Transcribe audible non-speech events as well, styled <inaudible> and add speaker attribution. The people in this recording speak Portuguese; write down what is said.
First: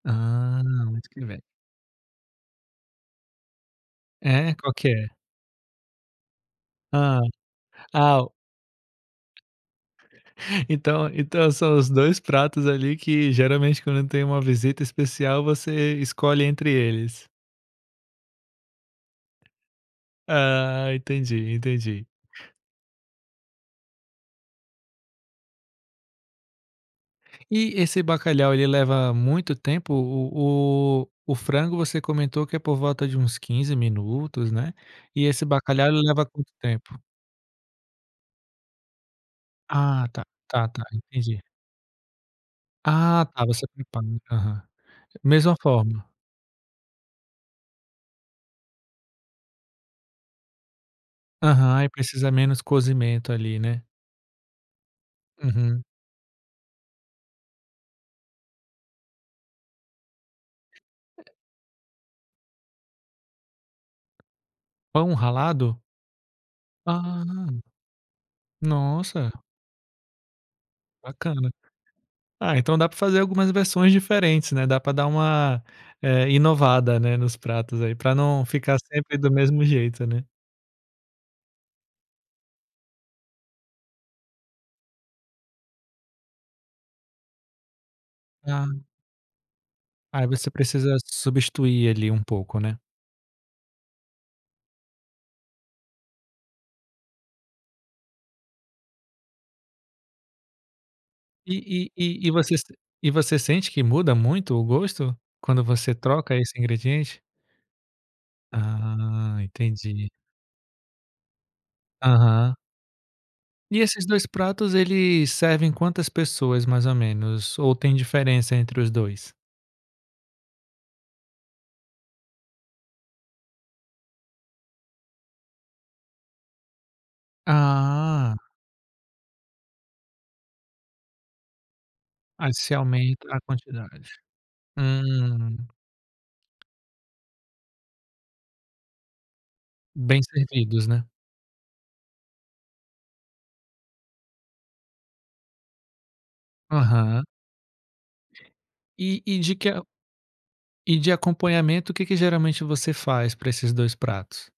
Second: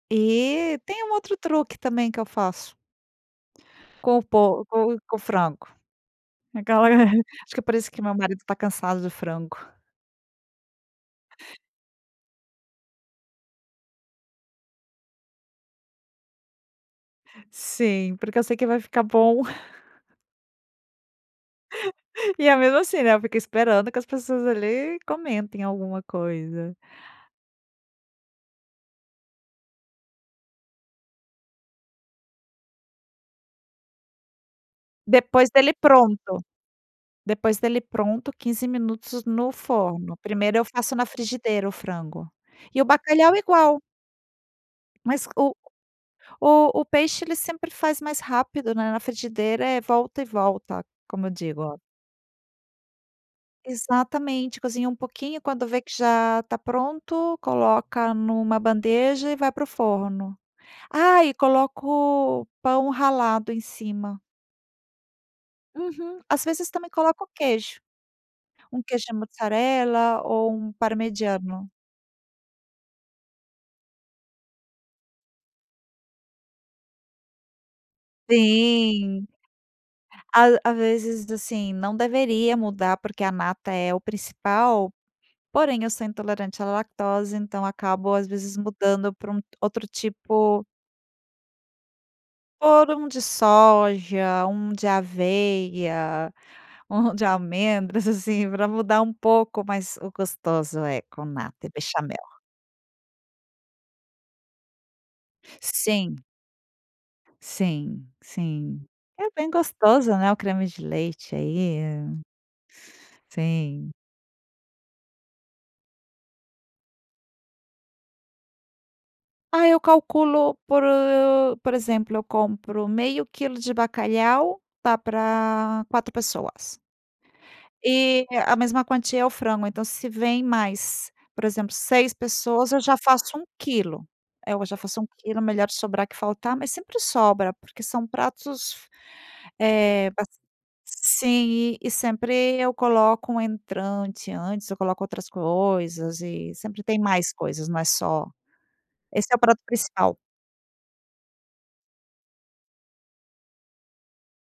Speaker 1: Ah,
Speaker 2: E tem
Speaker 1: muito
Speaker 2: um
Speaker 1: que
Speaker 2: outro
Speaker 1: bem.
Speaker 2: truque também que eu faço. Com o
Speaker 1: É,
Speaker 2: po
Speaker 1: qual que
Speaker 2: com
Speaker 1: é?
Speaker 2: com o frango. Aquela
Speaker 1: Ah,
Speaker 2: <chuckles> acho que parece que meu
Speaker 1: ah.
Speaker 2: marido está cansado de frango.
Speaker 1: Então então são os dois pratos ali que, geralmente, quando tem uma visita especial, você escolhe entre eles.
Speaker 2: Sim, porque eu sei que vai ficar bom. <chuckles>
Speaker 1: Ah, entendi entendi.
Speaker 2: <chuckles> E é mesmo assim, né, eu fico esperando que as pessoas, ali, comentem alguma coisa.
Speaker 1: E esse bacalhau, ele leva muito tempo o o o frango, você comentou que é por volta de uns 15 minutos, né, e esse
Speaker 2: Depois dele
Speaker 1: bacalhau, ele leva
Speaker 2: pronto.
Speaker 1: quanto tempo?
Speaker 2: Depois dele pronto, 15 minutos no
Speaker 1: Ah,
Speaker 2: forno,
Speaker 1: tá
Speaker 2: primeiro eu
Speaker 1: tá tá,
Speaker 2: faço na
Speaker 1: entendi.
Speaker 2: frigideira, o frango. E o
Speaker 1: Ah
Speaker 2: bacalhau,
Speaker 1: tá, você
Speaker 2: igual.
Speaker 1: limpa limpa, aham.
Speaker 2: Mas o
Speaker 1: Mesma forma.
Speaker 2: o o peixe, ele sempre faz mais rápido, né, na frigideira. É volta e volta, como eu digo o
Speaker 1: Aham, e precisa menos cozimento ali, né.
Speaker 2: Exatamente, cozinha um pouquinho e quando vê
Speaker 1: Uhum.
Speaker 2: que já está pronto, coloca numa bandeja e vai para o forno. Ah, e coloco pão ralado em cima.
Speaker 1: Pão ralado?
Speaker 2: Uhum. As vezes, também
Speaker 1: Ah.
Speaker 2: coloco o queijo, um queijo
Speaker 1: Nossa.
Speaker 2: mussarela ou um
Speaker 1: Bacana.
Speaker 2: parmegiano.
Speaker 1: Ah, então dá para fazer algumas versões diferentes, né, dá para dar uma, eh, inovada, né, nos pratos aí, para não ficar sempre
Speaker 2: Sim.
Speaker 1: do mesmo jeito, né.
Speaker 2: A às vezes, assim, não deveria mudar, porque a nata é o principal, porém eu sou intolerante à lactose, então acabo, às vezes,
Speaker 1: Ah.
Speaker 2: mudando para um outro
Speaker 1: Ah, você
Speaker 2: tipo
Speaker 1: precisa substituir ali um pouco, né.
Speaker 2: por um de soja, um de aveia, um de amêndoas, assim, para mudar um pouco, mas o gostoso é com nata, é
Speaker 1: E e e e
Speaker 2: Bechamel.
Speaker 1: você e você sente que muda muito o gosto, quando você
Speaker 2: Sim.
Speaker 1: troca esse ingrediente?
Speaker 2: Sim, sim. É
Speaker 1: Ah,
Speaker 2: bem
Speaker 1: entendi.
Speaker 2: gostoso, né, o creme de leite, aí.
Speaker 1: Aham. E
Speaker 2: Sim.
Speaker 1: esses dois pratos, ele servem quantas pessoas, mais ou menos, ou tem diferença entre os dois?
Speaker 2: Ah, eu calculo por por exemplo, eu compro meio quilo de bacalhau, dá para quatro pessoas. E
Speaker 1: Ah.
Speaker 2: a mesma quantia é o frango, então, se vem mais, por exemplo, 6
Speaker 1: Aí
Speaker 2: pessoas,
Speaker 1: você
Speaker 2: eu já
Speaker 1: aumenta
Speaker 2: faço
Speaker 1: a
Speaker 2: 1 quilo.
Speaker 1: quantidade.
Speaker 2: Eh, eu já faço 1 quilo
Speaker 1: Hum.
Speaker 2: melhor sobrar que faltar, mas sempre sobra, porque são pratos eh,
Speaker 1: Bem
Speaker 2: bas
Speaker 1: servidos, né.
Speaker 2: sim e sempre eu coloco um entrante antes, eu coloco outras coisas e sempre tem
Speaker 1: Aham.
Speaker 2: mais coisas não é só
Speaker 1: E
Speaker 2: esse é o
Speaker 1: e de
Speaker 2: prato
Speaker 1: que
Speaker 2: princial.
Speaker 1: e de acompanhamento o que que geralmente você faz, para esses 2 pratos?